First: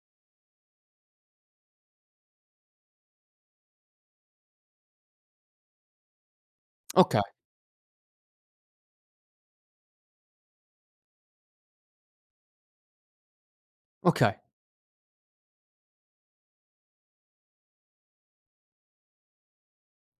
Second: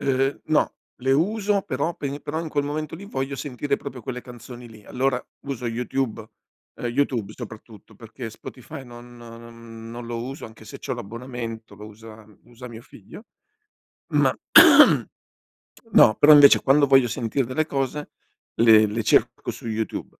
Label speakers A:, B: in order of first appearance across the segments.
A: Uhm, no, le uso però pe però in quel momento lì voglio sentire proprio quelle canzoni lì. Allora uso YouTube uhm,
B: Okay.
A: YouTube soprattutto, perché Spotify non non non lo uso anche se c'ho l'abbonamento, lo usa usa mio figlio. Ma
B: Okay.
A: no, però invece quando voglio sentire delle cose le le cerco su YouTube,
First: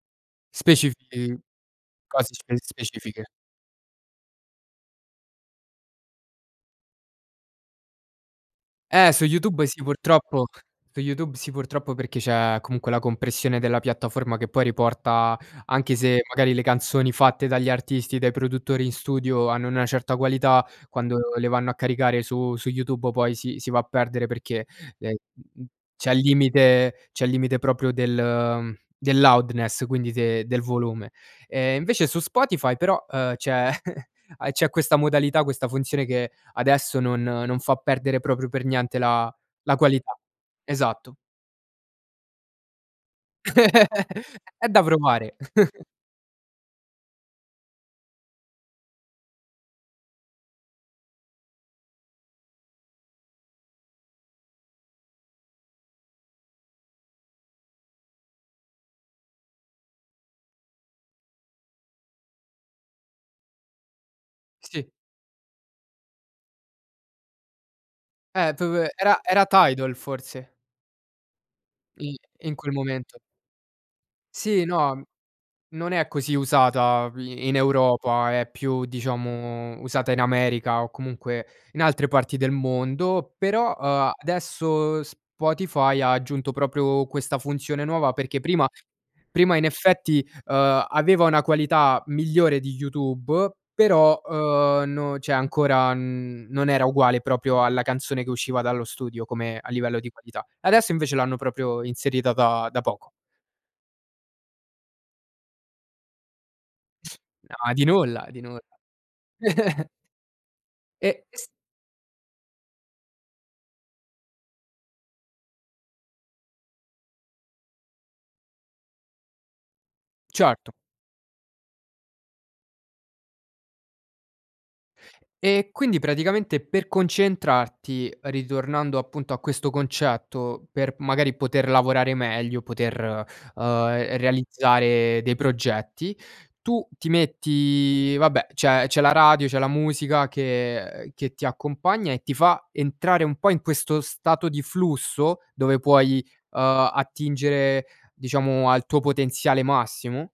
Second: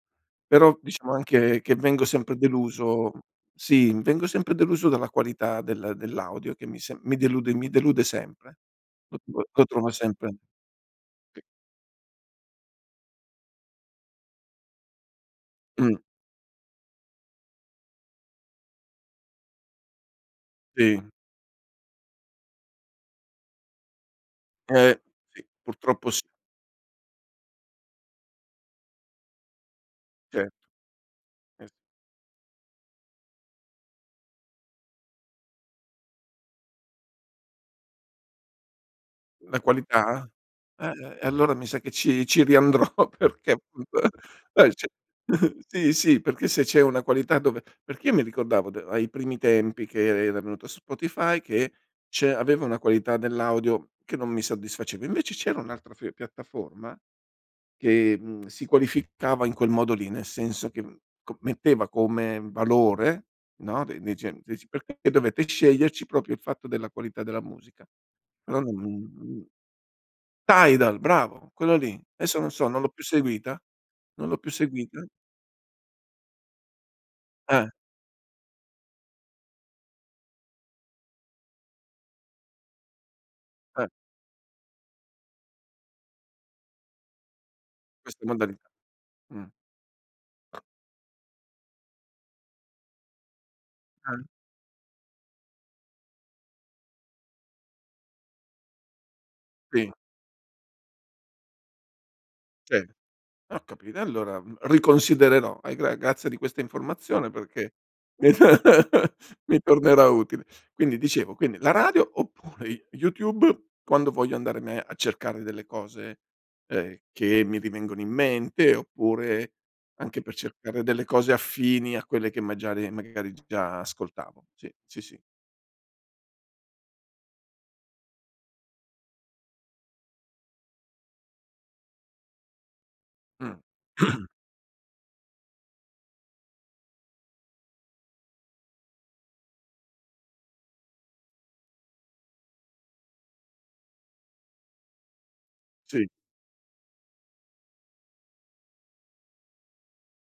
A: però diciamo
B: Specifichi
A: anche che vengo
B: cose
A: sempre
B: spe
A: deluso
B: specifiche.
A: sì, vengo sempre deluso dalla qualità del dell'audio che mi se mi delude mi delude sempre,
B: Eh,
A: lo
B: su
A: tro lo
B: YouTube sì,
A: trova sempre
B: purtroppo su YouTube
A: [unintelligible]
B: sì, purtroppo, perché c'è comunque la compressione della piattaforma che poi riporta,
A: Mh.
B: anche se magari le canzoni fatte dagli artisti, dai produttori in studio hanno una certa qualità,
A: Si.
B: quando le vanno a caricare su su YouTube poi si si va a perdere perché,
A: Eh,
B: ehm,
A: si,
B: m m
A: purtroppo
B: c'è il
A: si.
B: limite c'è il limite proprio del del loudeness quindi
A: Certo.
B: del volume.
A: [unintelligible]
B: Ehm, invece su Spotify però, uhm, c'è c'è questa modalità, questa funzione, che adesso non non fa perdere proprio per niente la
A: La
B: la qualità.
A: qualità?
B: Esatto.
A: E-e-e allora mi sa che ci ci riandrò perché
B: È da provare.
A: [unintelligible] sì, si perché se c'è una qualità dove perché io mi ricordavo d ai primi tempi che e era venuto su Spotify che c'è aveva una qualità dell'audio che non mi soddisfaceva. Invece c'era un'altra f piattaforma, che, mhmm, si qualificava in quel modo lì, nel senso che c metteva come valore, no, de nei cen cioè ci
B: Si.
A: perché dovete sceglierci proprio il fatto della qualità della musica?
B: E
A: Però non
B: dove era
A: mhmm,
B: era Tidal forse.
A: Tidal bravo, quello lì.
B: I
A: Adesso non
B: in
A: so,
B: quel
A: non l'ho più
B: momento.
A: seguita, non l'ho più
B: Sì, no.
A: seguita.
B: Non è così usata i-in
A: Eh.
B: Europa, è più diciamo usata in America o comunque in altre parti del mondo, però,
A: Eh.
B: uhm, adesso Spotify ha aggiunto proprio questa funzione nuova.
A: Questo
B: Perché prima
A: modalità. Mh.
B: prima in effetti, uhm, aveva una qualità migliore di YouTube,
A: Ah.
B: però, uhm, no cioè ancora non era uguale proprio alla canzone che usciva dallo studio come a
A: Qui.
B: livello di qualità. Adesso invece l'hanno proprio inserita da da
A: Cer
B: poco.
A: ho capito. Allora riconsidererò. Eh, gra grazie di questa informazione
B: No
A: perché
B: di nulla, di nulla.
A: mi tornerà utile. Quindi,
B: Eh,
A: dicevo,
B: s
A: quindi la radio oppure Y YouTube quando voglio andare me a cercare delle cose, ehm, che mi rivengono in mente oppure anche per
B: Certo.
A: cercare delle cose affini a quelle che magiari magari già ascoltavo. Sì. Sì, sì.
B: Ehm, quindi, praticamente, per concentrarti, ritornando appunto a questo concetto, per magari poter lavorare meglio, poter,
A: Mh.
B: uhm, realizzare dei progetti, tu ti metti vabbè, c'è c'è la radio, c'è la musica che che ti accompagna e ti fa entrare un po' in questo stato di flusso dove
A: Si.
B: puoi, uhm, attingere, diciamo, al tuo potenziale massimo.